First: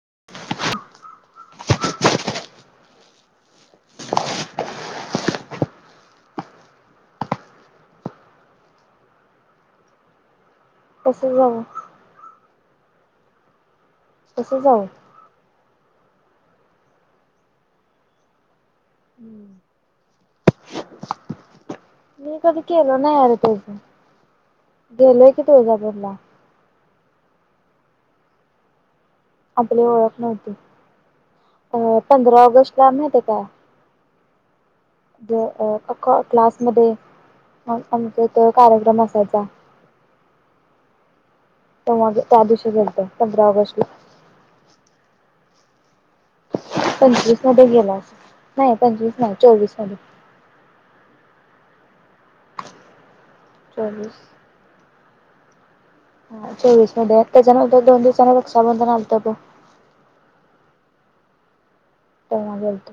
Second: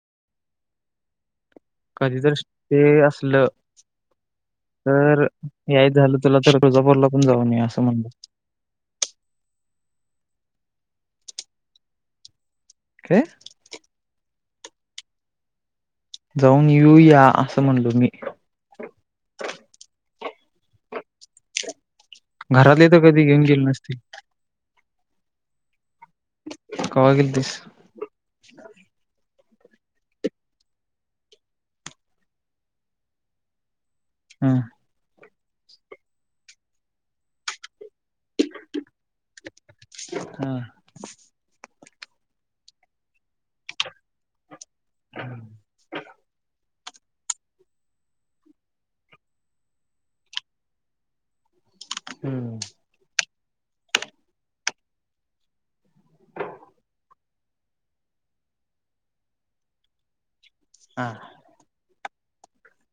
[unintelligible] कधी तर हे असलं. तर यायच झालं तुला तर, तुळजापूरला पण जाऊन ये असं म्हणलं. [unintelligible] कसं जावं? काय? कसं जाऊ? जाऊन येऊ या. असं म्हणलो मी. मी कधी घरातले गेलो तर नाही कधी घेऊन अरे. गेले नसतील. गेलोय की तुळजापूर ला. कवा गेलतीस? आपली ओळख नव्हती. अ -पंधरा ऑगस्टला माहतीय का? हम्म. दो अ अ क्लास मध्ये, आ आमच्या इथं कार्यक्रम असत हम. तेव्हा ग त्यादिवशी गेलते, पंधरा ऑगस्टला. पंचवीस मध्ये गेला अस. नाही पंचवीस नाही चोवीस मध्ये- हम्म. चौवीस, हा चोवीस मध्ये त्यांच्यानंतर दोन दिवसानं रक्षाबंधन आलतं बघ हा तेव्हा गेलतो.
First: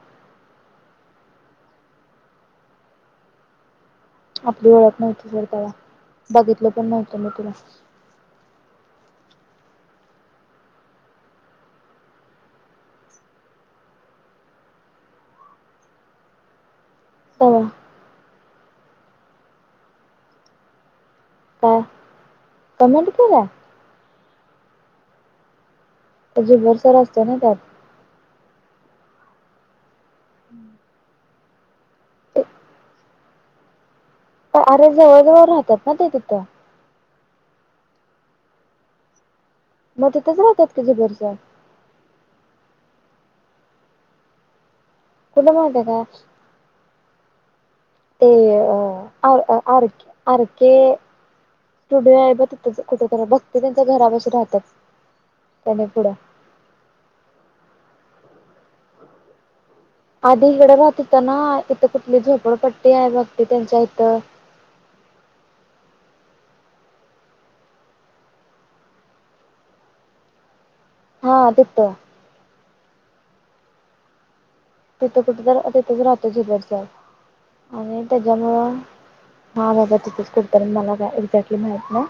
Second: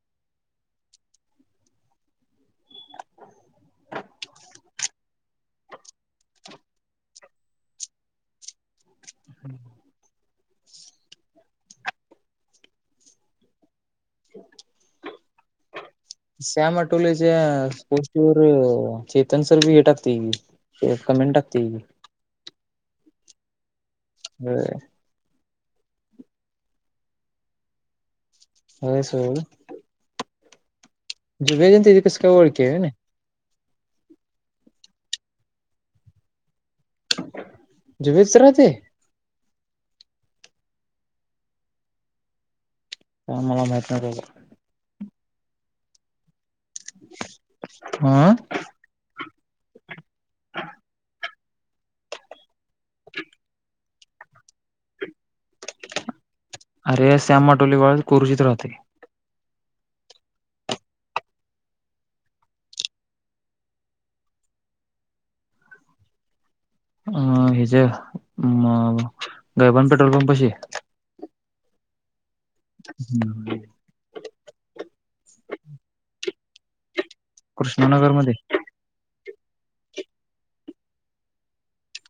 [unintelligible] आपली ओळख नव्हती तवा बघितलं पण नव्हतं मी तुला [unintelligible] [unintelligible] तेव्हा श्यामटोलेच्या पोष्टीवर चेतन सर बी हे टाकतयं की कमेंट टाकतं काय कि कमेंट केलीया. होय झुंबर सर असतोय ना त्यात होय सोड [unintelligible] जुब्याची आणि तेझी कशी काय ओळखी आहे कणी अरे जवळ जवळ राहतात ना ते तिथं जुबेदसर तिथं राहतंय मग तिथंच राहतात कि जुबेर सर काय मला माहित नाही बाबा कुठ माहिती आहे का हा आ आर आरके स्टुडिओ आहे ब तिथ कुठ तर भक्तीच्या घरापशी राहतात त्याने पुढं अरे श्याममटोली बाळ कोरोचीत राहतंय. आधी इकडं राहतं होता ना इथं कुठली झोपडपट्टी आहे बघ ती त्यांच्या इथं [unintelligible] अं हेज गयबान पेट्रोल पंपशी हा तिथं हम् तिथं कुठं तर तिथंच राहतो जुबेर सर आणि कृष्णानगरमध्ये, त्याच्यामुळं हा बाबा तिथेच कुठंतरी मला का एक्झॅक्टली माहित नाही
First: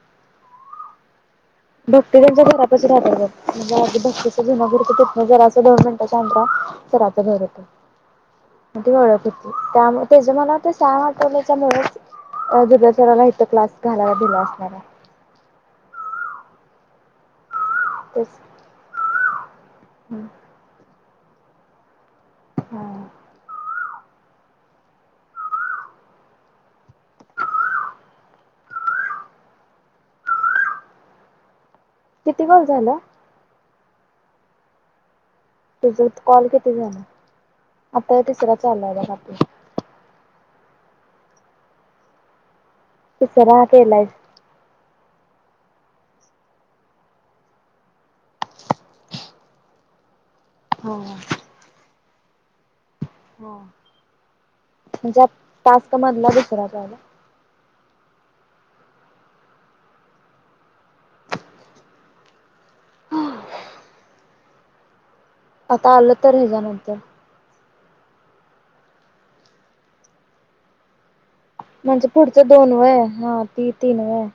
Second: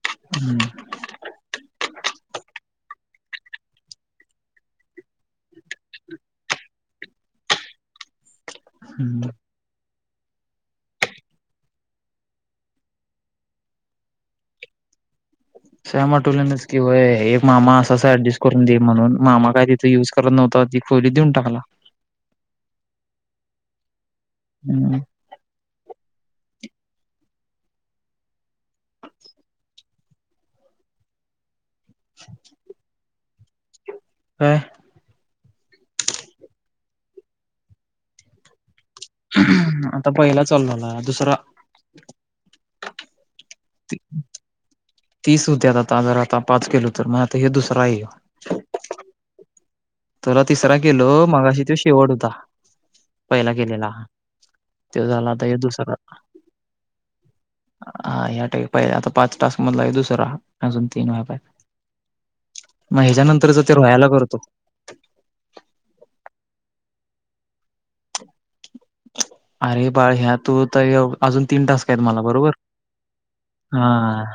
हम्म भक्तीच जुन घर होतं तिथनं जराचं दोन मिनटाच्या अंतरा सराचं घर होतं. मग ती ओळख होती त्या त्याची मला तर सहा वाटवण्याच्यामुळेचं अ दुद्याचारला इथं क्लास घाला दिला असणारा सया माटोलिनचं की व्हंय एक मामा असं अस तेच ऍडजस्ट करून दे म्हणून मामा काय तिथं युज करत नव्हता ती खोली देऊन टाकला हा. हम्म किती काॅल झालं. काय तुझ कॉल किती झालं आता हा तिसरा चालू आहे बघ आपला. आता पहिला चालू झालाय दुसरा तिसरा केलायिस तीस होत्यात आता जर आता पाच केलो तर मग आता हे दुसरां आहे ह्यो तुला तिसरा हा केेलो मगाशी तो शेवट होता. पहिला हा. केलेला तो म्हणजे झाला आता ह्यो दुसरा टास्क मधला दुसरा झाला हा या टाईप आहे आता पाच टाॅस मधला हा दुसरा अजून तीन व्हायला पाहिजे मग ह्याच्यानंतरच ते रोयाला करतो. आता आलं तर हेज नंतर अरे बाळ ह्या तू अजून तीन तासक आहेत म्हणजे मला पुढचं बरोबर दोन वय हा ती हा तीन वय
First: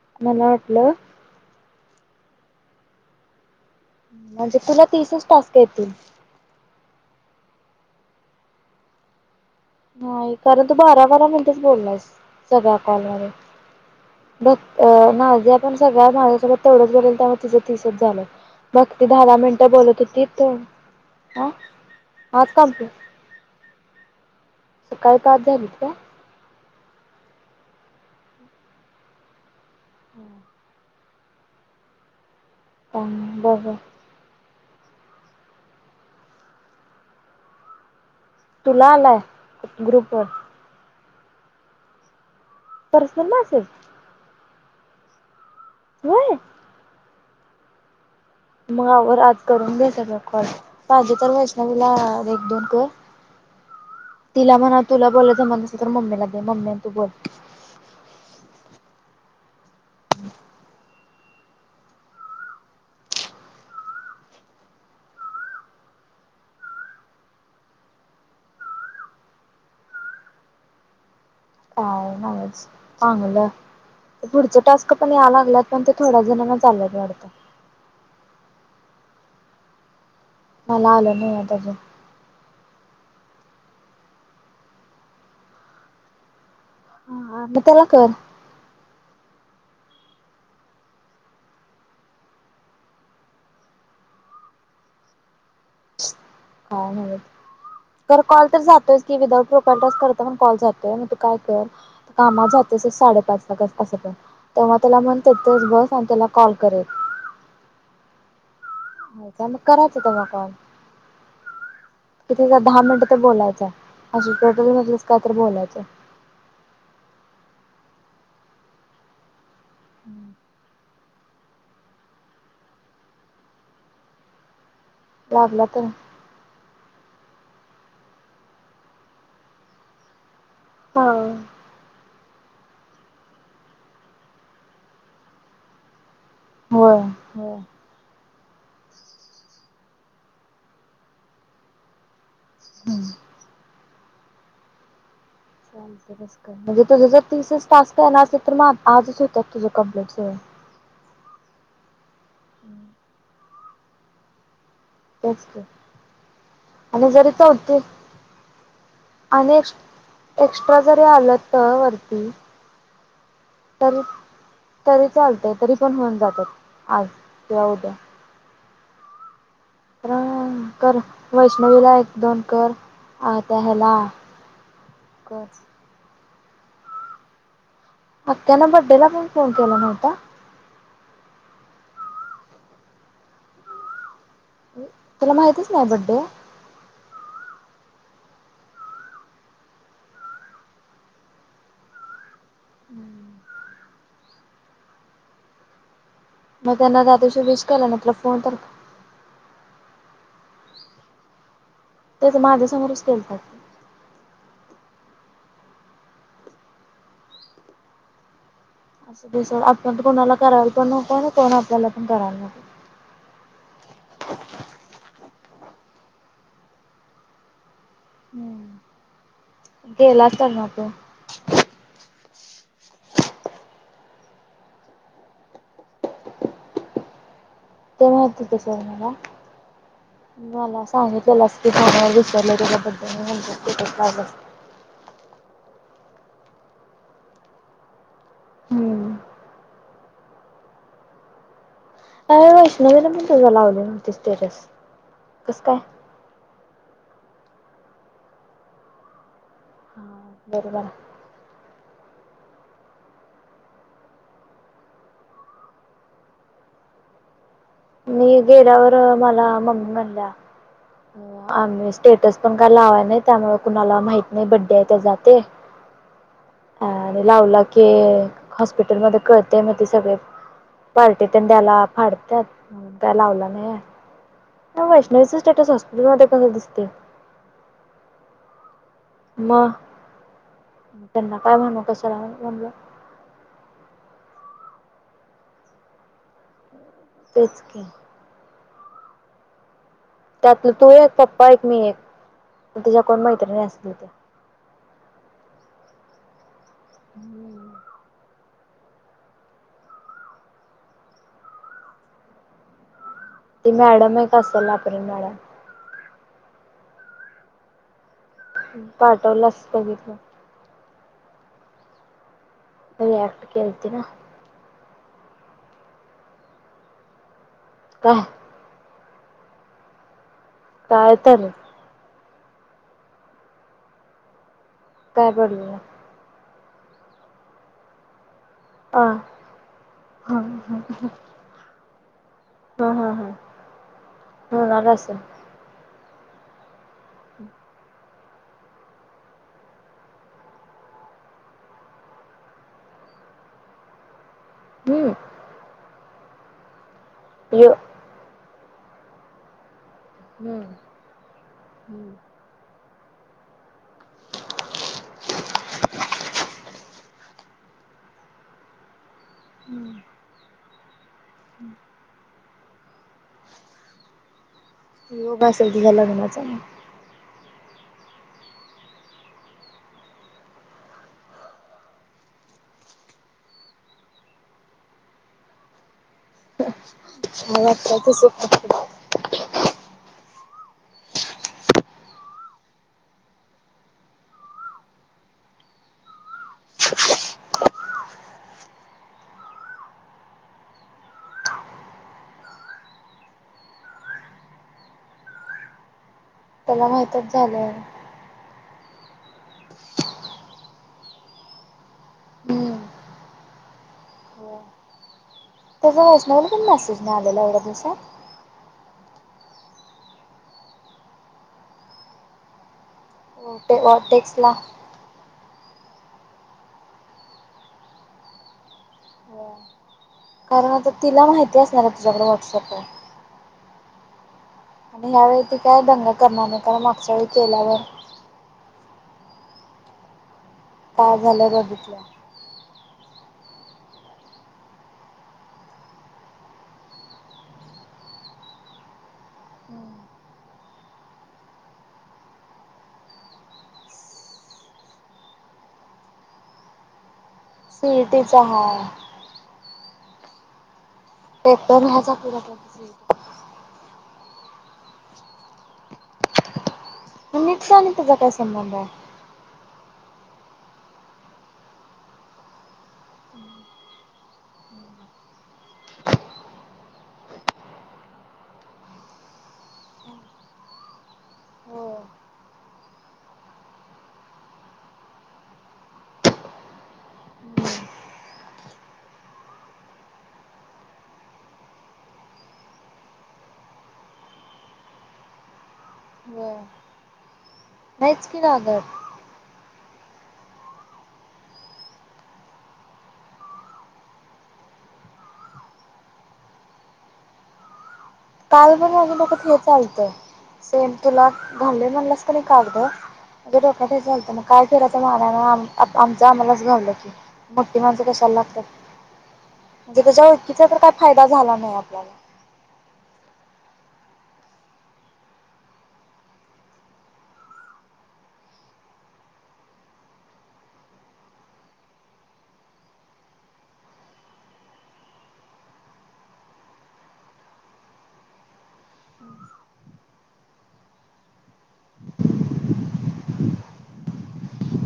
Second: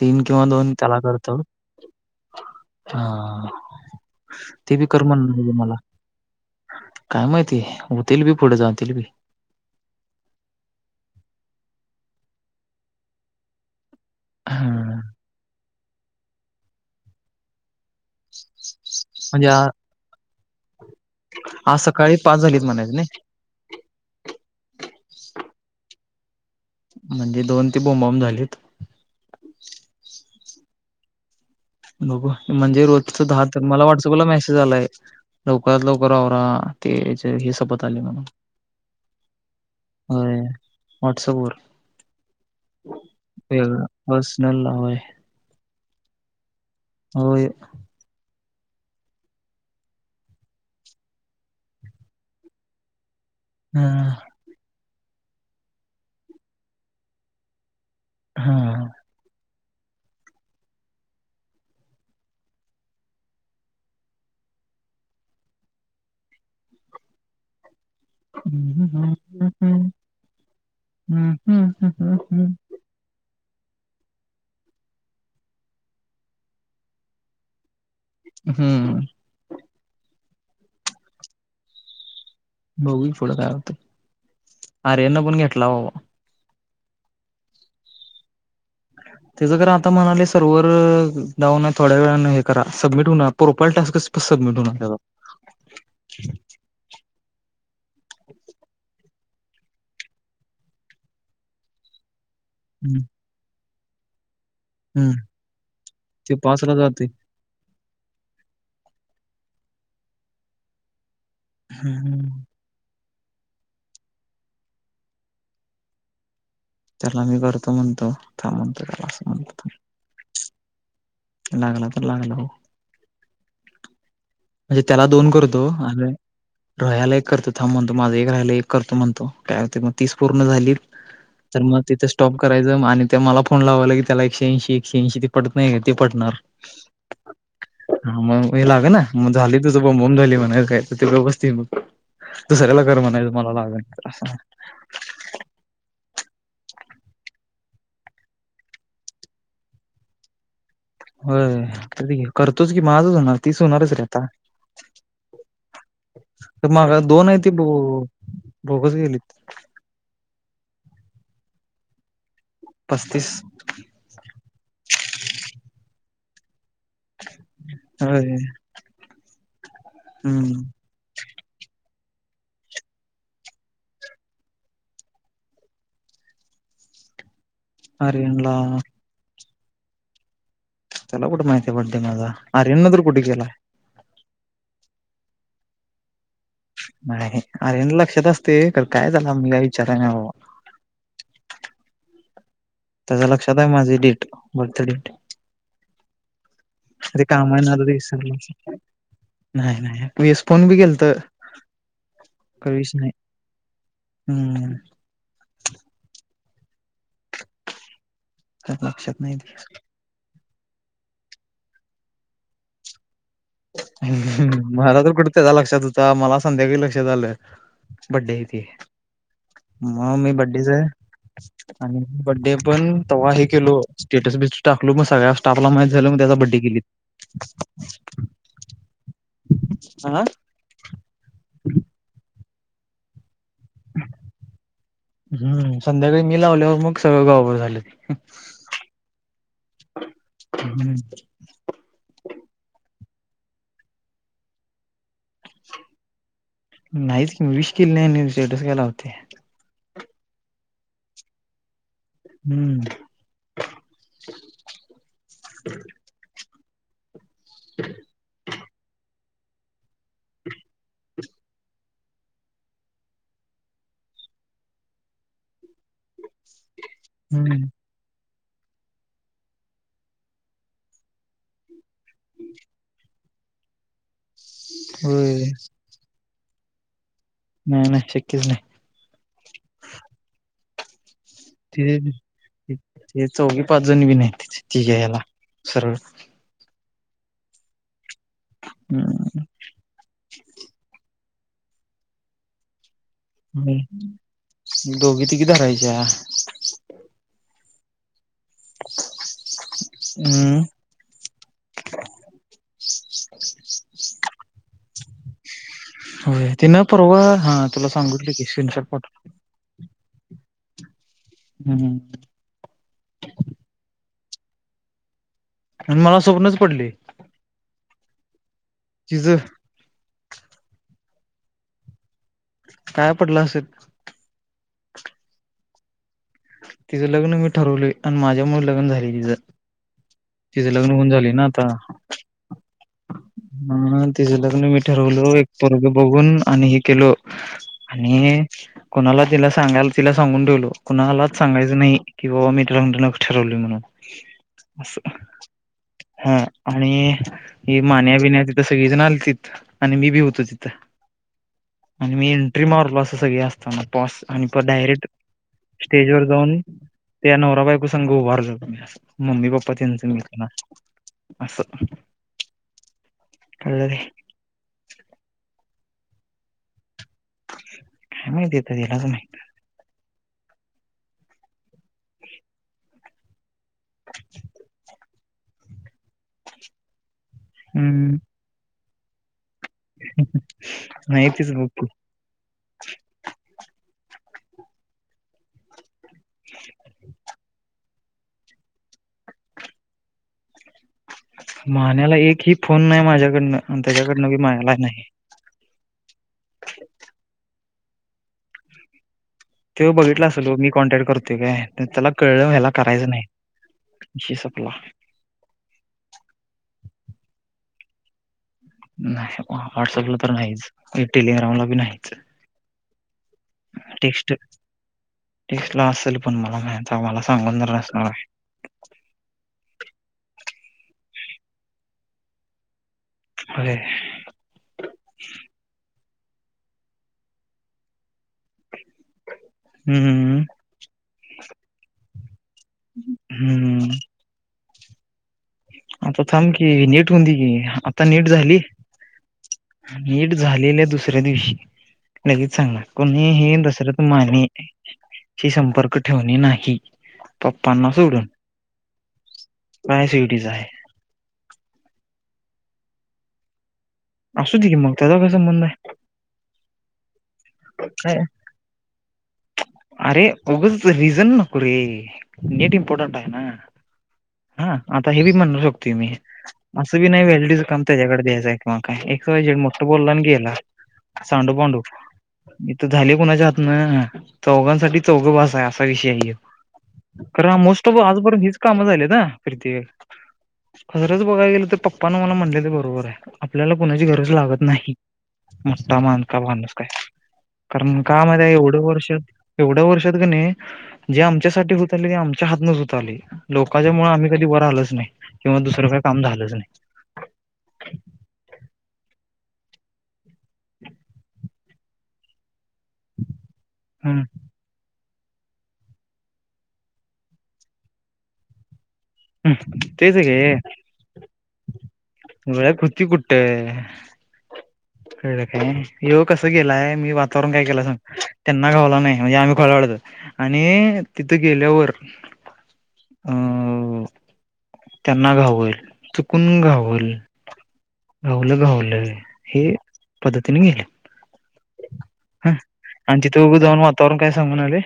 तीन किंवा मला दोन वाटलं त्याला करतो हा म्हणजे ते तुला बी कर तीसच म्हणत होते टास्क मला येतील काय माहितीय? होतील बी पुढे जाऊन, जातील बी. नाही कारण तू बारा बारा मिनिटेच बोललायस, सगळ्या कॉलमध्ये. बघ हं. अ माझ्या पण सगळ्या भावासोबत तेवढंच भरल त्यामुळे तुझं तसच झालं, मग ती दहा दहा म्हणजे आ मिनिटं बोलत होती त आज सकाळी आ झालीत [unintelligible] म्हणायचं नाही. सकाळी पाच झालीत काय? म्हणजे दोन ती बोंबाबोंब झालीत. बघू, म्हणजे रोजचं बर दहातर बर मला व्हॉट्सअपला मेसे झालंय लवकरात लवकर आवरा, ते हे [unintelligible] आले म्हणून. तुला आलाय ग्रुप वर. वॉट्सअपवर. Personal message? नला होय. होय? होय. मग आवर आज करून घे सगळं कॉल, पाहिजे तर वैष्णवीला एक दोन कर. हम्म. तिला म्हणा तुला बोलाय जमत नसलं तर मम्मीला दे मम्मी अन ती बोल. हा [unintelligible] आवाज चांगलं पुढचे टास्क पण याय लागल्यात, पण ते थोड्या जणांनाच आल्यात वाटतं. हम्म मला आलं नाही आहेत अजून. बघू पुढं काय होतंय, आर्यनला पण घेतला बाबा. हा मग त्याला कर. [unintelligible] त्याचं तर आता म्हणाले सर्व्हर डाऊन आहे थोड्यावेळानं हे करा, सबमिट होईना प्रोफाइल टास्क [unintelligible] [unintelligible] काय माहित? कर कॉल तर जातोयच. की विदाउट प्रोफाइल टास्क करता पण कॉल जातोय, मग तू काय कर आता कामाव जातोयसच हम्म साडेपाच ला कर. असं पण, तेव्हा त्याला हम्म. म्हणते तेच बस आणि त्याला ते कॉल कर पाचला एक. जातंय. होई काय? मग करायचं तेव्हा कॉल, किती दहा मिनटं बोलायचं, असं [unintelligible] काय तर बोलायचं. त्याला मी करतो म्हणतो, थांब म्हणतो त्याला असं म्हणतो थांब. हम्म लागला तर लागला ओ. म्हणजे त्याला दोन लागला करतो तर आणि रोहयाला एक करतो. थांब म्हणतो माझं एक राहिला एक करतो म्हणतो, काय मग तीस पूर्ण झाली, हा तर मग तिथे स्टॉप करायचं आणि मग त्यो मला फोन लावाला की त्याला एकशे ऐंशी एकशे ऐंशी ते पडत नाही का ते पडणार. होय होय [unintelligible] लागणा. ली तुझं बोंबाबोम झाली म्हणायचं, काय तर ती [unintelligible] दुसऱ्याला कर हम्म म्हणायचं मला लागना. असं म्हण. चालतंय तसं कर, म्हणजे तुझं जर तीसच टास्क झाले असेल तर मग आ आजच होतात तुझ कंप्लीट सगळं. होय, करतोच की म आजच होणार, तीस होणारच रे आता. तेच की. तर मगा, आणि दोन जरी आहे ती बो चौथी भोगस आणि गेलीत. एक्स एक्स्ट्रा जरी आलं तर वरती. पस्तीस तर तरी चालते, तरी पण होऊन जातात. आज किंवा उद्या. होय हम्म कर वैष्णवी ला एक दोन कर आ त्या ह्याला कर आर्यनला आत्यानं बड्डेला पण फोन केला नव्हता चला कुठे माहिती आहे बर्थडे आहे माझा आर्यननं तर कुठे केलाय तुला माहितच नाही बर्थडे आहे नाही अर्यनला लक्षात असते पण काय झालं मी काय विचारल नाही बाबा [unintelligible] त्याच्या लक्षात आहे माझी डेट बर्थ डेट मग त्यांना त्या दिवशी विश कामाच्या नादात केला ना तुला विसरला फोन तर असेल नाही नाही वीस फोन बी गेलतो तेच तरीच माझ्यासमोरच नाही केलता की. त्यात लक्षात असू नाही दे ते सोड आपण तर कोणाला करायला पण नको ना कोण आपल्याला पण करायला नको मला तर कुठे त्याच्या लक्षात होता मला संध्याकाळी लक्षात आलंय बड्डे आहे ते हम्म मग मी गेलाच तर ना बड्डेच तो आहे आणि बड्डे पण तेव्हा हे केलो स्टेटस बिटस टाकलो मग सगळ्या स्टाफला माहित झालं मग त्याचा बड्डे केली ते माहित होतं हा मला सांगितला झाला कि बर्थडे करता हम्म संध्याकाळी मी लावल्यावर मग सगळं गावाभर झाले हम्म हम् अरे वैष्णवीला पण तुझा लावली नव्हती स्टेटस कसं काय विष केलं नाही स्टेटस काय लावत्या हा बरोबर हम्म [unintelligible] मी गेल्यावर मला मम्मी म्हणल्या स्टेटस पण काय लावाय नाही त्यामुळे कुणाला माहित नाही बड्डे आहे त्याचा ते हा हम्म लावला की हॉस्पिटल मध्ये कळतय मग ते सगळे पार्टी तेन द्यायला फाडतात का लावलं नाही वैष्णवीच होय स्टेटस हॉस्पिटल मध्ये कसा दिसतोय नाही नाही शक्यच नाही मग त्यांना काय म्हणू ते कशाला म्हणलं ते चौघे पाचजन बी नाहीत तिथं तीघे याला सरळ तेच कीे हम्म त्यातलं तू एक पप्पा एक मी एक तिच्या कोण मैत्रिणी असतील त्या ह दोघी तिघी धरायच्या हम्म हम् ती मॅडम एक असेल की अपराज मॅडम होय तिनं परवा हा तुला सांगितलोय की तुला स्क्रिनशॉट पाठवलास बघितलं पाठवतो हम्म हम् [inaudible] आणि मला स्वप्नच पडली का तिचं काय तर, काय पडलं असेल. काय पडलं. तिचं लग्न मी ठरवले आणि माझ त्यामुळं लग्न हा झाली तिज, हा तिचं लग्न हा होऊन झाले ना आता. हा हा हम्म, तिजं लग्न बी होणार असेल ठरवलो एक पोरगं बघून आणि हे केलो आणि कुणाला तिला सांगाल तिला सांगून ठेवलो कुणाला सांगायच नाही, कि बाबा मी तुझं लग्न ठरवलंय म्हणून असं. हम्म हा आणि यो हे मान्या बिण्या तिथं सगळेजण आल्तीत. आणि मी बी होतो तिथं, हम्म आणि मी एंट्री मारलो अस सगळे असताना टॉस आणि डायरेक्ट स्टेज वर जाऊन, त्या नवरा बायकू संग उभा राहिलो होतो मी असं. मम्मी पप्पा त्यांचं मी होतो ना असं. कळलं काय? योग [unintelligible] झाला म्हणायचा काय माहितीे? आता इलाज नाय. [unintelligible] [unintelligible] मला वाटतंय हम्म तसंच असल. माहितीच नव्हतं. [unintelligible] मान्याला एक ही फोन नाही माझ्याकडनं आणि त्याच्याकडनं बी माला नाही. [inaudible] त्याला माहितंच झालंय. त्यो बघितलं असल ओ मी कॉन्टॅक्ट करतो काय, अन त्याला कळलं ह्याला हम्म करायचं नाही. विषय हो सपला. त्याचा वैष्णवीला पण मेसेज नाही आलेला एवढ्या दिवसात? नाही, वा व्हॉट्सअपला तर नाहीच आणि टेलिग्रामला बी नाहीच. ते अ टेक्सला. टेक्स्ट ला असेल पण मला मा, आम्हाला सांगून जर असणार. कारण आता तिला माहिती असणार आहे तुझ्याकडे व्हाट्सअप आहे. व्हय. आणि यावेळी ती काय दंगा करणार नाही, कारण मागच्या वेळी केल्यावर हम्म, काय झालंय बघितलं. हम्म आता थांब की नीट होऊन दी कि, आता नीट झाली नीट झालेल्या दुसऱ्या दिवशी लगेच सांगणार, कोणी हे अन दुसरं तू माने हे संपर्क ठेवणे नाही. स्विटीचा हा. नाही स्विटीचा आहे. [unintelligible] असू दे की मग, त्याचा काय संबंध आहे? म नीटचा आणि तिचा काय संबंध आहे? आरे उगचं रिजन नको रे, नेट इमपॉर्टंट आहे ना. हा आता हे बी म्हणू शकतोय मी, असं बी नाही व्हॅलिडीच काम, त्याच्याकडे द्यायचंय किंवा काय? एक्स वाय झेड, मोठ बोलला आणि गेला सांडू पांडू. होय इथ झालय कुणाच्या हातन? चौघांसाठी चौघ बास हाय असा विषय हाय ह्यो. कारण मोस्ट ऑफ आजपर्यंत हीच काम झालेत ना फिरतीवर खरच बघायला गेलं तर, पप्पाानं मला म्हटलय ते बरोबर हाय, आपल्याला कुणाची गरज लागत नाही. मोठा मान का होय बांधलास काय? कारण का नाहीच की माहितीए एवढं लागत. वर्ष एवढ्या वर्षात कनी, जे आमच्यासाठी होत आलय ते आमच्या हातूनच होत आलय, लोकांच्यामुळ आम्ही कधी वर आलंच नाही, किंवा दुसरं का काम झालंच नाही. ण नक हे चालतं सेम तुला घ म्हणस [unintelligible] हम्म कागोलतं मग काय घ [unintelligible] मग आम्हाला, आमचं आम्हालाच घावलं की मोठी माणसं कशाला लागतात. हम्म म्हणजे तेच त्याच्यावर गे तिचा तर काय फायदा झाला नाही आपल्याला. तेे [unintelligible] कळलं काय, येव कसं गेलाय मी वातावरण काय केलं सग त्यांना गावला नाही. म्हणजे आम्ही खळ! आणि, तिथं गेल्यावर अं त्यांना घावेल, चुकून घावेल! गावलं, गावलं, हे पद्धतीने गेलं. हा [unintelligible] आणि तिथे उग जाऊन वातावरण काय सांगून आले.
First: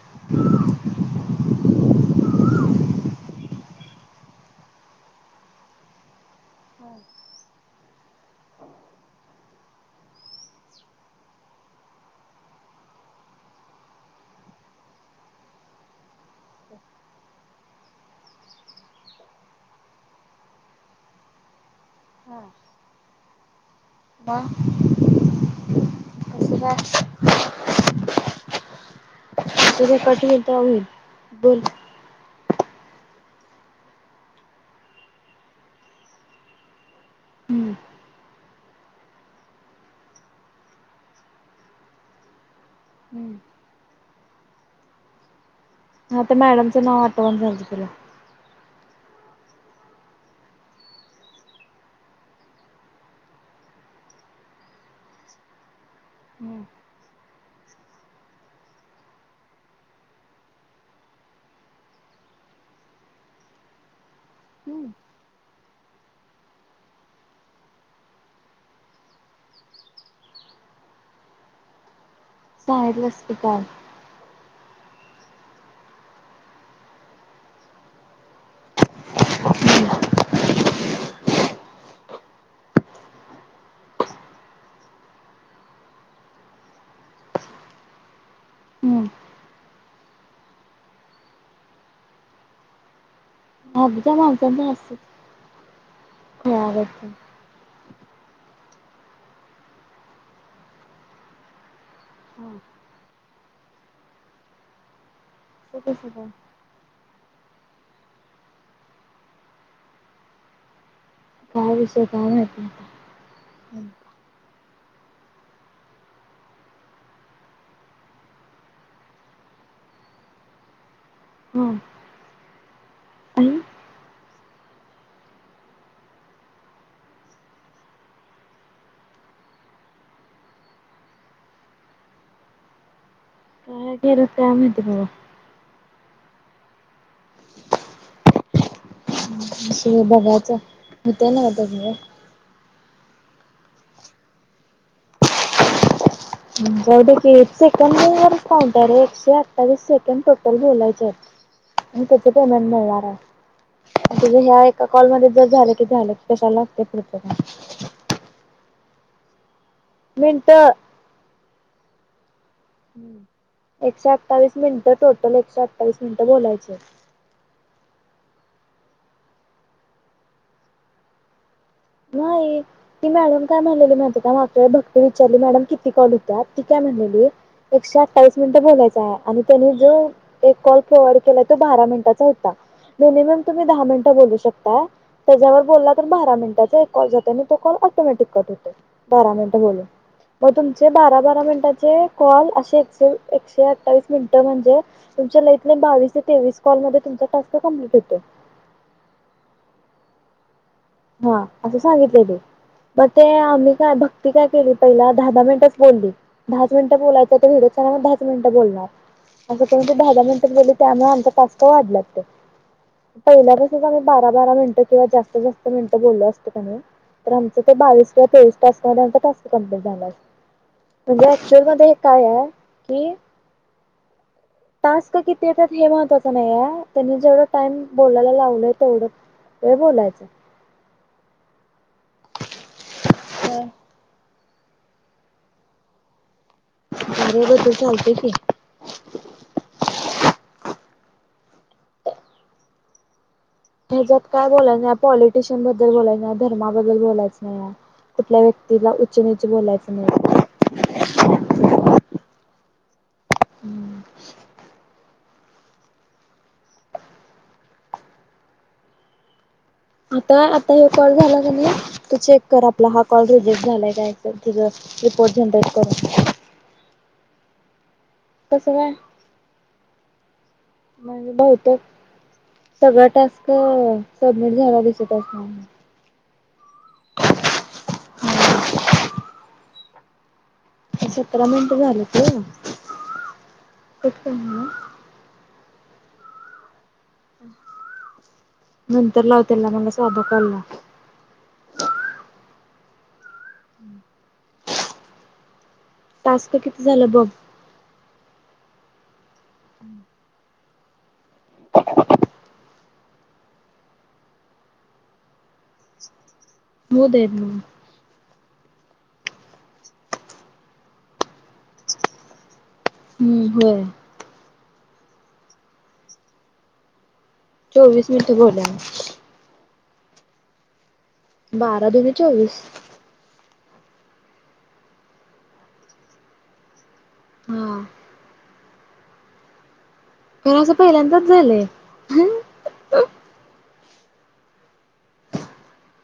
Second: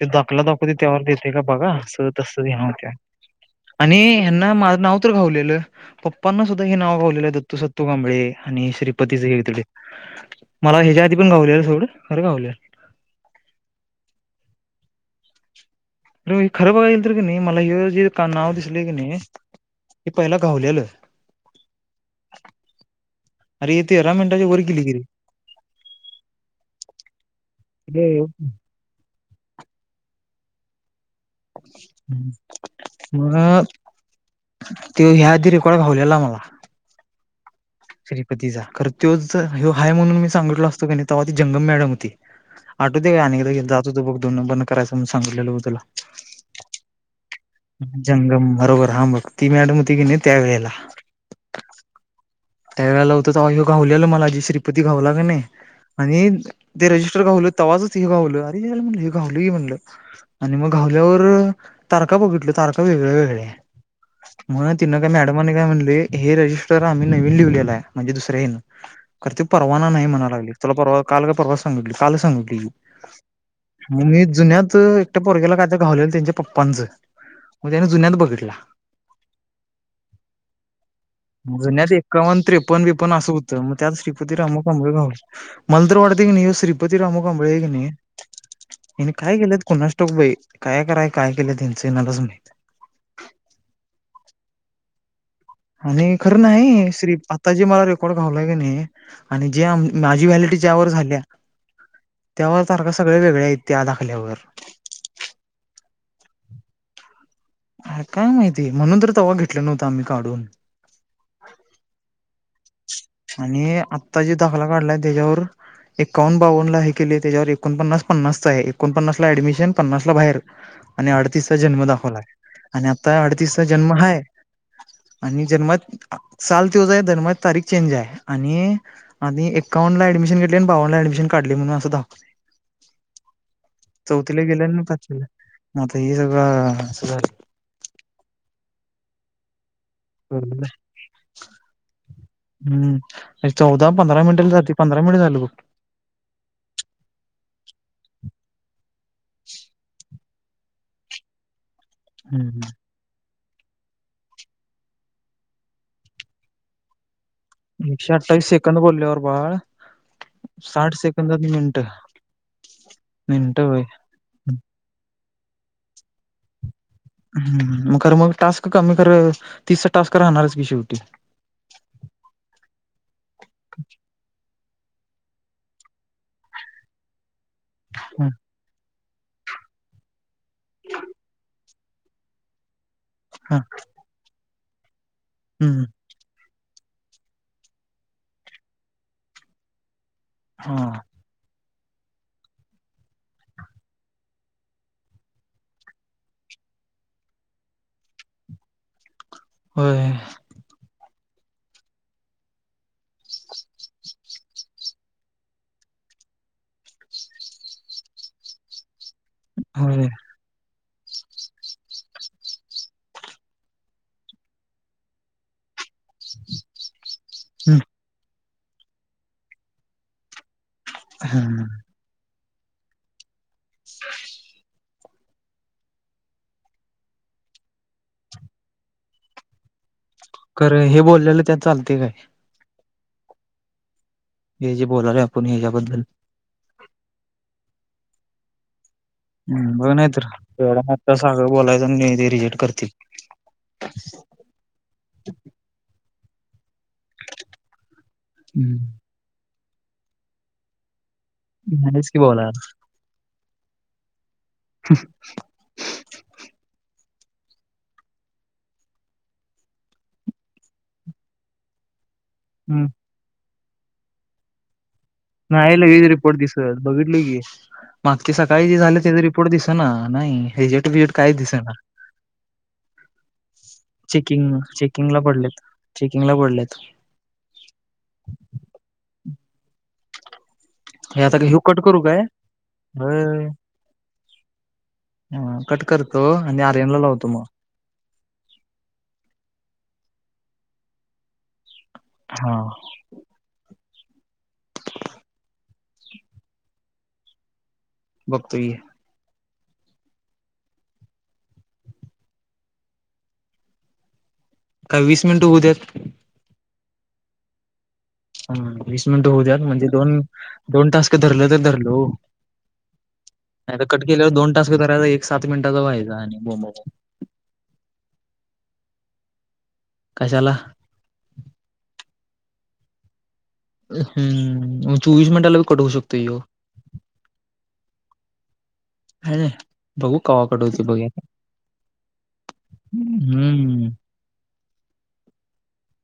ते दाखला दाखवते, तेव्हा देते का बघा असं, तसं, ह का [unintelligible] आणि ह्यांना माझं नाव तर गावलेलं, पप्पांना सुद्धा हे नाव गावलेलं दत्तू, सत्तू, कांबळे. आणि श्रीपतीच हे, मला ह्याच्या आधी पण गावले एवढं, अरे गावले अर खरं बघा येईल तर की नाही, मला हि ज नाव दिसले की नाही! हे पहिला घावलेलं आहे. हम [unintelligible] अरे ये तेरा मिनटाच्या वर गेले गिरी कसं काय हम् [unintelligible] तु कठीण तर होईल [unintelligible] हम्म [inaudible] म ते ह्या आधी रेकॉर्ड घावलेला मला. हम्म श्रीपतीचा खर त्योच ह्यो हाय, म्हणून मी सांगितल असत की नाय, तेव्हा ती जंगम मॅडम होती. आठू दे अ आणिकदा हम्म गे जातो तो बघोनं बंद करायंण सांगितलेलं तुला हा ते मॅडमचं नाव, आठवण झालत तुला जंगम बरोबर हा मग ती मॅडम होती की नाही, त्या वेळेला! त्या वेळेला होत, तेव्हा यो घावलेल मला, श्रीपती घाऊला की नाही. आणि हम्म ते रजिस्टर गावलं तवा, चच हे गावलं, अरे म्हण गावल म्हणलं आणि मग! आल्यावर तारका बघितल्या, तारका वेगळ्या वेगळ्या म हम्म तिनं काय मॅडमने काय म्हणले,, हे रजिस्टर आन नवीन लिवलेला आहे. म्हणजे दुसऱ्या ये ते परवाना नाही म्हणायला लागले, तुला काल का परवा सागितलं. काल सांगितलीी सांगितलंस की काल [unintelligible] जुन्यात, एकट्या पोरग्याला कायतरी घावलेलं, त्यांच्या पप्पांचं मग त्याने जुन्यात बघितला! हम्म जुन्या ते.. एकावन, त्रेपण, बीपण, अस होतं मग त्यात श्रीपती रामांा मला तर असं वाटतं श्रीपती ला मुगबळ हेगन [unintelligible] हिन हम्म काय केलेत कुणास ठाऊक बाई, काय कराय, काय केलेत, यांचं यांनाच माहीत. अगजा मागज अस [unintelligible] आणि खरं नाही, श्री आता जे मला कड खावला की नाही आणि जे माझी व्हॅलटीच्यावर झाल्या [unintelligible] हा त्यावर सारखं, सगळे, वेगळे, आहेत त्या दाखल्यावर. कस पण काय माहिती, म्हणून तर तवा घेतला नव्हता आम्ही काढून. काय दुसरं काय माहीत [unintelligible] आणि आत्ता जे दाखला काढलाय त्याच्यावर! एक्कावन, बावनला, हे केले त्याच्यावर एकोणपन्नास, पन्नासच, आहे एकोणपन्नासला ॲडमिशन, पन्नासला बाहेर. आणि अडतीस चा हा जन्म दाखवला आहे. आणि आता अडतीसचा जन्म हाय, आणि जन्मात साल त्योच आहे. जन्मात तारीख चेंज हाय आणि आधी एकावनला ऍडमिशन घेतलय आणि बावनला ऍडमिशन काढलय म्हणून आसं दाखवलय. काय केलं चौथीला काय गेल्या माहिती ना बाबा पाचवीला म आता हे सगळ अस झालं. असू दे बघायचं होतय ना, तोपर्यंत हम् चौदा पंधरा मिनिटाला जाती, पंधरा मिनिट झालं बघ. जाऊ दे की सेकंड वरच तरी बोलायचच आणि त्याच पेमेंट हम्म मिळणार हाय. तुझं ह्या एका कॉलमध्ये जर झालं कि झालं. कशाला लागतय पुढच कॉल. एकशे अठ्ठावीस सेकंद बोलल्यावर बाळ, मिनटं. साठ सेकंद आणि मिनिट. हम मिनिट होय एकशे अठ्ठावीस मिनिट, टोटल एकशे अठ्ठावीस मिनिटं बोलायचे. हा मग खरं मग टास्क कमी खरं, तिसचा टास्क राहणारच की शेवटी- नाही तर भक्ती विचारली, मॅडम किती कॉल होत्यात? ती काय म्हटलेलि, एकशे अठ्ठावीस मिनिट बोलायच ता आणि त्यानी जो एक कॉल फॉरवर्ड केला तो, बारा मिनटाचा होता. मिनिमम हा तुम्ही दहा मिनिटं बोलू शकताय, त्याच्यावर हम्म बोलला तर बारा मिनट एक कॉल जातोय आणि तो कॉल ऑटोमॅटिक कट होतो, बारा मिनिट बोलून मग हा तुमचे बारा बारा मिनटात म्हणजे कॉल असे एकशे अठावीस मिनटं म्हणजे तुमचं लयत लय बावीस ते तेवीस कॉल मध्ये तुमचा टास्क कम्प्लिट हुतोय. व्हय हां, असं सांगितलय ते. मग ते आम्ही काय भक्ती काय केलो पहिला. दहा दहा मिनिटच बोलली, दहाच मिनिटं बोलायच होत म्हणून. दहा, दहाच मिनट बोलणार. आता तेवढं होय दहा दहाच मिनिट बोलेल. त्यामुळे आमच टास्क वाढल्यात ते. पहिल्यापासूनच आम्ही बारा बारा मिनटं किंवा जास्त मिनटं बोललो असतो कनई तर आमचं ते बावीस किंवा तेवीस टास्क मध्ये आमचा टास्क कंप्लीट झाला असता. [unintelligible] ऍक्च्युअल मध्ये काय हाय? की- [unintelligible] टास्क किती येत्यात हे महत्त्वाचं नाही आय, त्यांनी जेवढा टाइम बोलायला लावलय तेवढं ते बोलायचं. खरं हे बोलल्यालं त्यात चालतय काय? [unintelligible] हे जे बोलालोय आपण हेज्याबद्दल? [unintelligible] चालतंय की. हं, बघ नाही तर, एवढा मोठा सागर बोलायचा आणि ते रिजेक्ट करतील. ह्याच्यात काय बोलायच नाही. पॉलिटिशियन बद्दल बोलायच नाही, धर्माबद्दल बोलायच नाही. कुठल्या हम्म, व्यक्तीला उच निच बोलायचं नाही. [unintelligible] [unintelligible] [unintelligible] आता, आता ह्यो कॉल झाला का नाही, तू चेक कर, आपला हा कॉल रिजेक्ट झालाय काय काय? नाही लगेच रिपोर्ट दिसत बघितलो की. मागचे सकाळी कसं जे काय झालं तेचा रिपोर्ट दिसना. नाही रिजेक्ट बीजेक्ट काहीच दिसना. सगळा टास्क सबमिट झाला दिसत असणार. तिंगला पडलं [unintelligible] आता सतरा ह्यो मिनिट कट करू झालं काय ते हम्म? कट करणार ना कट करतो आणि आत. नंतर लाव. त्याला मला साधा कॉल लाव. हा. हम्म [unintelligible] टास्कं किती झालं बघ? हुतय. हम्म [unintelligible] काय वीस मिनटं हुद्यात. होवू देत ना. हं. वीस मिनिटं होऊ द्यात म्हणजे दोन, दोन टास्क धरलं तर धरल ओ. हम्म होय नाहीतर कट केल्यावर दोन टास्क धरायचं, एक सात मिनिटाचा व्हायचा, आणि बोंबाबोंब. चोवीस मिनटं बोल [unintelligible] कशाला? बारा दूने चोवीस. हम् चोवीस मिनटाला बी कट होवू शकतोय ह्यो. हा. [unintelligible] बघू कवा कारण कट असं होईल ते बघेन. पहिल्यांदाच झालंय [unintelligible] हम्म.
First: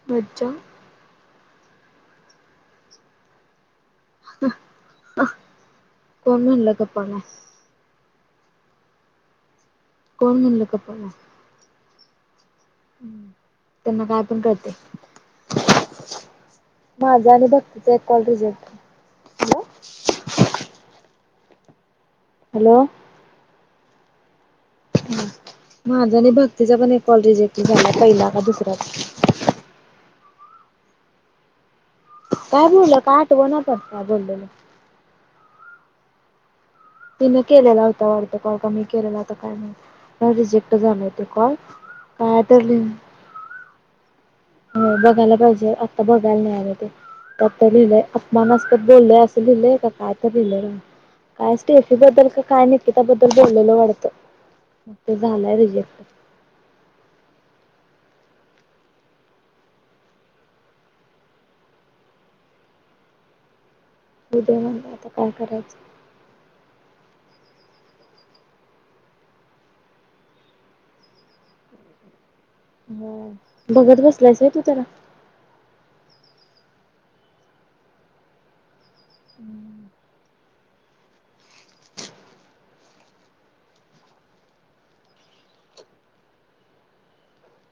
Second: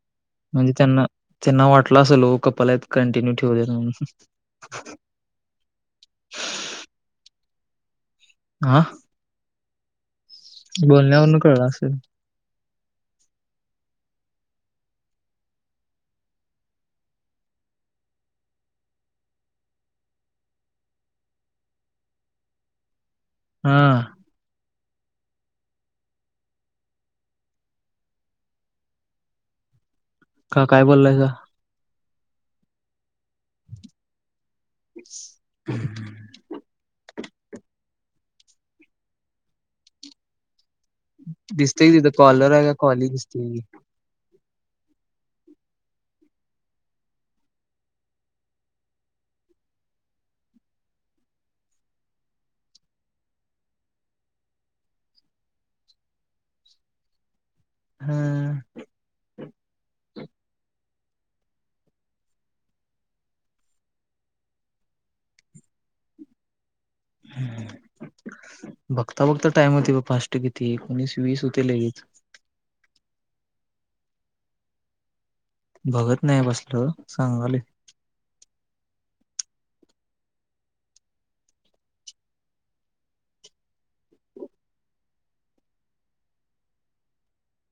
मज्जा म्हणजे त्यांना, त्यांना वाटलं असल ओ, कपलयत कंटिन्यू ठेवूयात म्हणून. [unintelligible] कोण मनल कपलय? आ कोण म्हणलं गप्पा नाय बोलण्यावरून कळलं असेल. त्यांना काय पण कळतय. [unintelligible] माझा आणि भक्तीचा एक कॉल रिजेक्ट [unintelligible] [inaudible] हॅलो हा. [unintelligible] माझा आणि भक्तीचा पण एक कॉल रिजेक्ट झालाय. पहिला का दुसराच. का काय बोललायसा? काय बोललं? काय आठवणा पण, काय बोललेलं. [unintelligible] तिने केलेला होता वाटतं कॉल, का मी केलेला होता काय माहीत रिजेक्ट झालाय तो कॉल. दिसतंय की तिथं काय कॉलर आहे तर का कॉली दिसतंय की [unintelligible] हो बघायला पाहिजे, आत्ता बघायला नाही आले ते. काय तर लिहिलंय, अपमानास्पद बोललंय असं, लिहिलंय का काय तर लिहिलंय. काय स्टेफी बद्दल का काय, निकिताबद्दल बोललेलं वाटतं. मग ते झालाय रिजेक्ट. हा [unintelligible] होउद्या म्हणंल, आता काय करायचं. हम्म [unintelligible] बघता- बघता टाइम होते बघ फास्ट किती, एकोणीस वीस होते लगेच. हो, बघत बसलायस व्हय तू त्याला? बघत नाही बसलो, सांगालोय. [unintelligible]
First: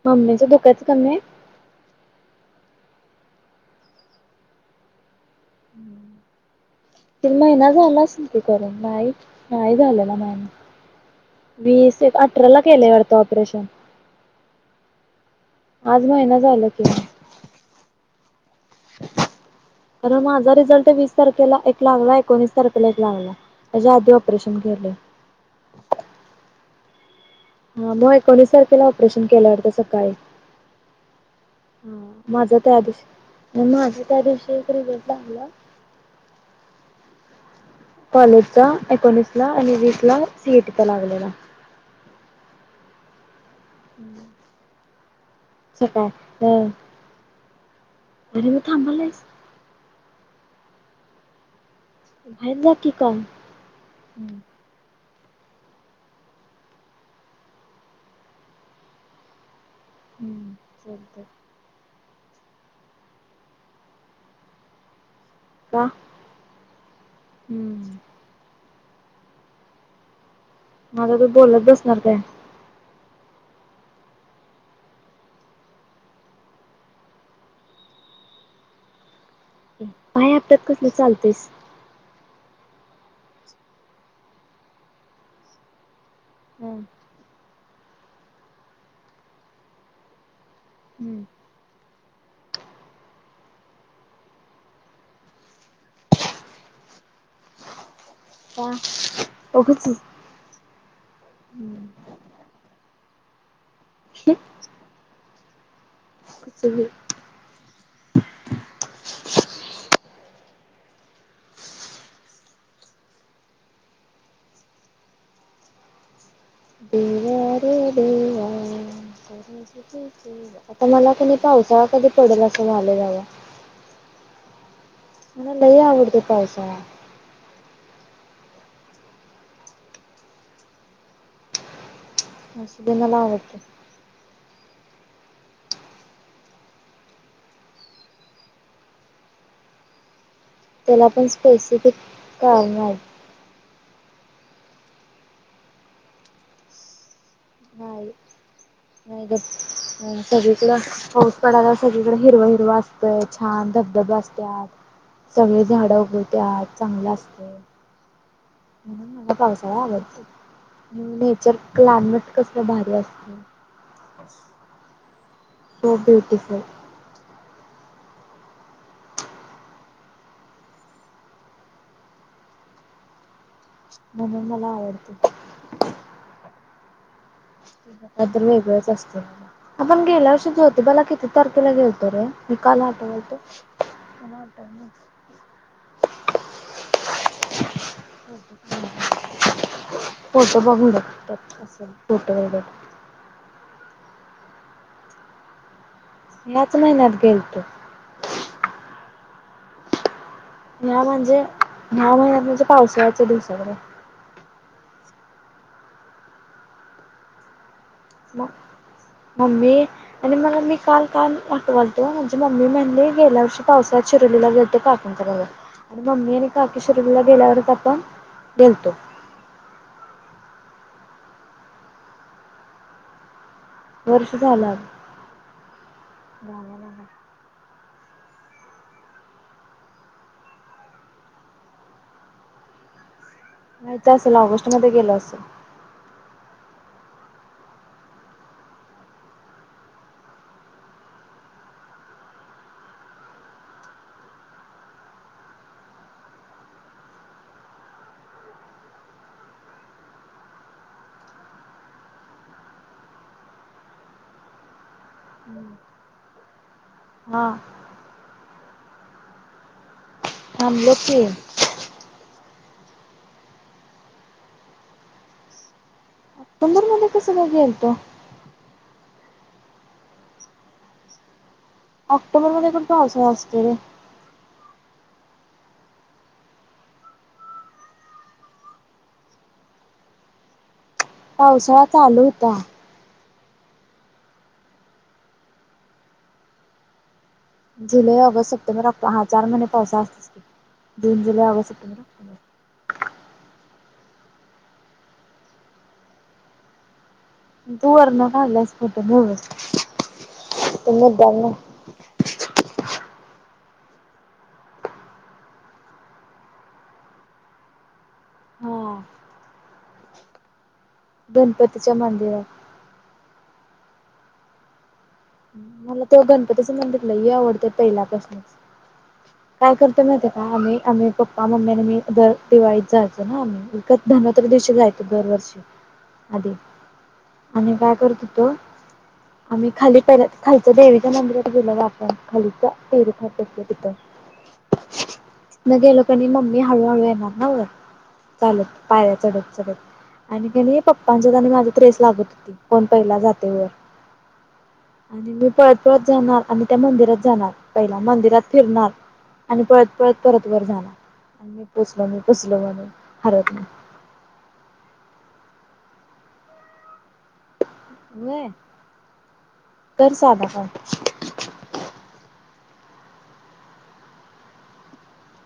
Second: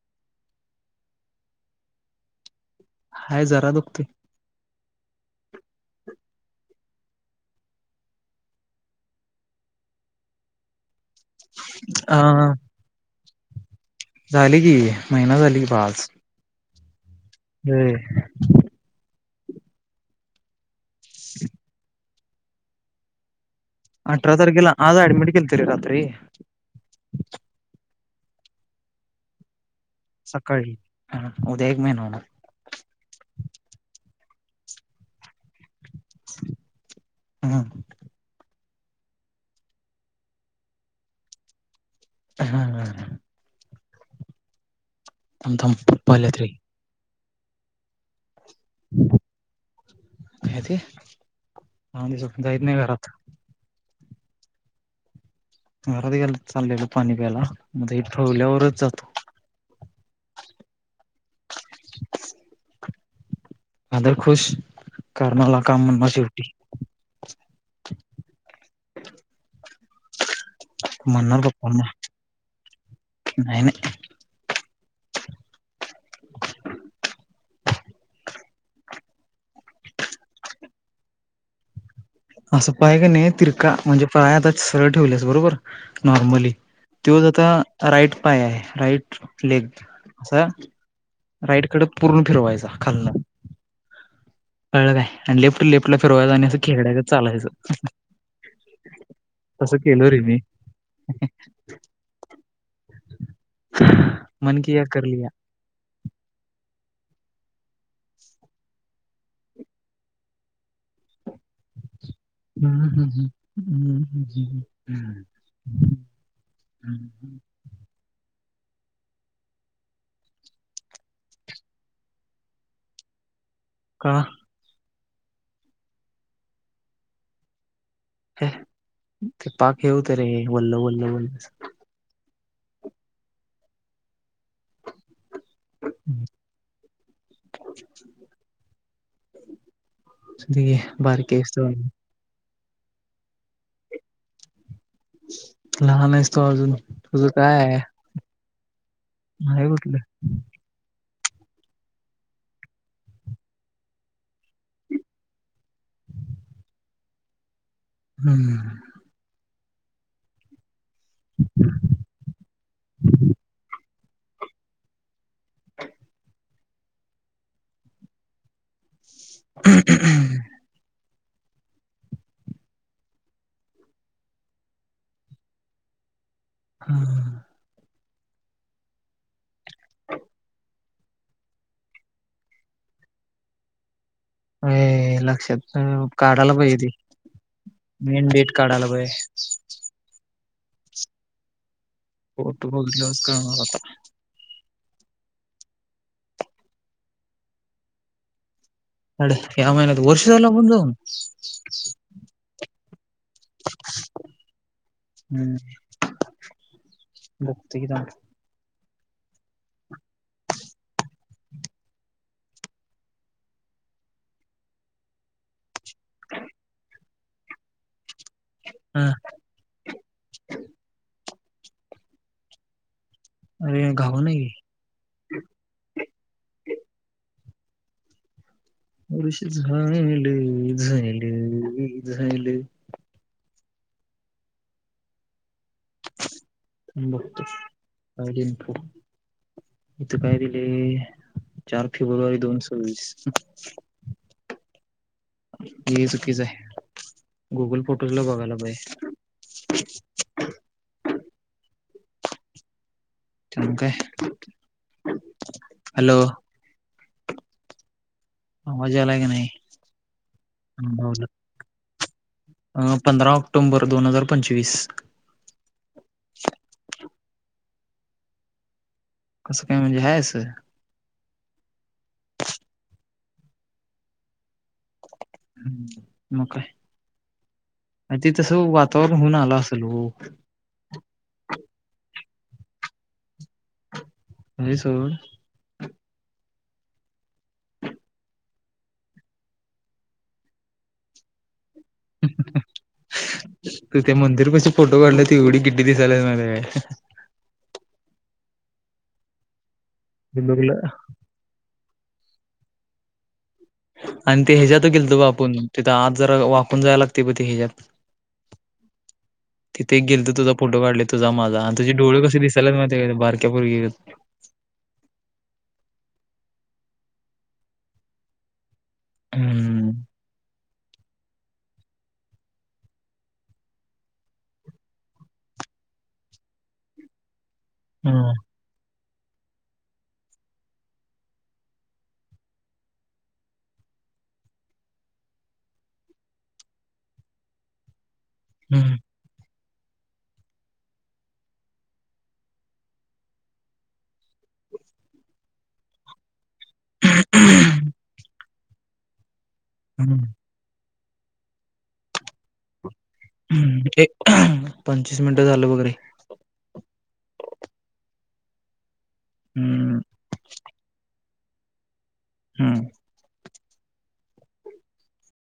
मम्मीच दुखायच कमीय? हाय जरा दुखतय. ते महिना झाला असल की करून? नाही - नाही झाले ना महिना. वीस येक अठरा ला केलय वाटतं ऑपरेशन. झाले की, महिना झाल की बा आज. [unintelligible] हम् [unintelligible] [unintelligible] तर माझा रिझल्ट वीस तारखेला एक लागला. एकोणीस तारखेला एक लागला त्याच्या आधी अठरा ऑपरेशन तारखेला, केलंय आज ऍडमिट केलतं रे रात्री. ह मग एकोणीस तारखेला ऑपरेशन केलं वाटतं. सका काळी, सकाळी हा उद्या एक महिना होणार हा माझं त्या दिवशी, मग माझं त्या दिवशी एक रिझल्ट लागला. [unintelligible] हा. कॉलेजचा एकोणीसला आणि वीसला सी. ई. टीचा लागलेला. हा. हा. हा. [unintelligible] थांब, थांब सकाळ पप्पा आल्याती. तरीे बी थांबलायस. काय ते. भाईर जाईत जा नाही की घरात पण. घरात गेल तर चाललेलो पाणी प्यायला. आता हे ठेवल्यावरच जातो. हम्म चालतंय. फादर खुश. करून आला काम म्हणणार शेवटी. हुं. माझा तू म्हणणार बोलत पप्पांना बसणार काय नाही, नाही. पाय आपटत कसलं चालतोयस? असं पाय क नाही तिरका. म्हणजे पाय आता सरळ ठेवल्यास बरोबर. नॉर्मली. हम्म, तोच आता राईट पाय आहे, राईट लेग असा. हम्म, राईडकडे पूर्ण फिरवायचा खालण. कळलं काय. आणि लेफ्ट-लेफ्टला फिरवायचा आणि असं खेकड्यागत चालायचं. का तसं उगचच. केलो रे मी. हम्म. मन किया कर लिया. कचबी [unintelligible] हुं हू हुं हुं हुं हू हू [unintelligible] देवा रे देवा. [inaudible] आता मला कणी पावसाळा कधी पडल. असं झालंय बाबा. का. मला लई आवडतोय पावसाळा. हे ते पाक हे हुतय रे. वल्ल-वल्ल-वल्ल. असू दे मला आवडतंय. हम्. दे बारकी हाईस तू अजून. काय नाय. लहान आहेस तो अजून तुझं काय. नाहीबग आहे कुठलं तर सगळीकड. पाऊस पडाल्यावर सगळीकडे हिरवं हिरवं असतंय. छान धबधब असत्यात. सगळी झाड उगवत्यात. चांगलं असतंय. हम्म. म्हणून मला पावसाळा आवडतोय. नेचर क्लायमेट कसलं भारी असतंय? So beautiful! [unintelligible] म्हणून मला आवडतय हां. कायतर वेगळंच असतय? आपण गेल्या वर्षी जोतिबाला किती तारखेला गेलतो रे? मी काल आठवालतो. अय लक्षात नाही, काढायला पाहिजे ते. मेन डेट काढायला पाहिजे. फोटो बघ, हुडक त्यात दिसल. फोटो बघितल्यावरच कळणार आता. याच महिन्यात गेल तो. हड या महिन्यात वर्ष झालं आपण जाऊन ह्या म्हणजे ह्या महिन्यात म्हणजे पावसाळ्याच्या दिवसात रे. हम्म जते क द मग मम्मी आणि मला मी काल काल आठवालतो म् म्हणली गेल्या वर्षी पावसाळत चिरोलीला घड काक करा म् आणि का गेल्यावर आपण गतो हा अरे घाबरू वर्ष नको झालं रष झाल झाल झाल माहत असेल ऑगस्ट मध्ये गेल असेल मुबत काप इथं काय दिले चार फेब्रुवारी दोनशे ववीस ही चुकीच आहे गुगल फोटोज ला बघायला पाजे [inaudible] च काय हॅलो हा मजा आला की नाही आांम लखी अं पंधरा ऑक्टोंबर दोन हजार पंचवीस ऑक्टुबूर मध्ये कस बघे येल तो कसं काही म्हणजे हस ऑक्टोबर मध्ये कोण पावसाळा असत रे ह् म काय आणि ते तस वातावरण होऊन आलं असेल हो पावसाळा चालू होता अ सो जुलै ऑगस्ट सप्टेंबर हा चार महिने पावसा असत जून जुलै ऑगस्ट सप्टेंबर ऑक्टोबर ह तू त्या मंदिर कसे फोटो काढला ते एवढी गिड्डी दिसालाच मला तूर न कालास फोट नस बिंदुकला आणि ते हज्यातच गेलतो ब आपण तिथं आज जरा वाकून जायला लागते ब ती हच्या्यात होम तिथे गेल तर तझा फोटो काढले तुझा माझा आणि तुझे गणपतीच्या डोळे कसे मंदिरात दिसायला कपर ग मला तो गणपतीचं मंधरला ह आवडत पहिल्यापासूनच काय हम्म. करते मात आणि आम्हीप्पा मम्मीने मी दर दिवाळीत जायचो ना इ धवत्र दिवशी जायचो दररोज अ आणि बॅगवर हम्म. देतो आम्ही खाली पहिला खालीच देवीच्या मंदिरात गेलंपर खालीच तेर फारसलं तिथ न गेलो पण मम्मी हळूहळू येणार ना वर चालत हम्म. पायऱ्या चढत चढत आणि पप्पांच्या आणि माझ त्रेस लागत होती कोण पहिला जाते व [inaudible] आणि मी पळत पळत जाणार आणि त्या मंदिरात जाणार पहिला मंदिरात फिरणार आणि पळत पळत हम्म. परत वर जाला मी पोचल मी पोचल म्ह हम्म पंचवीस मिनटं झालं वगैरे य हम्म. तर साधा काण हम्म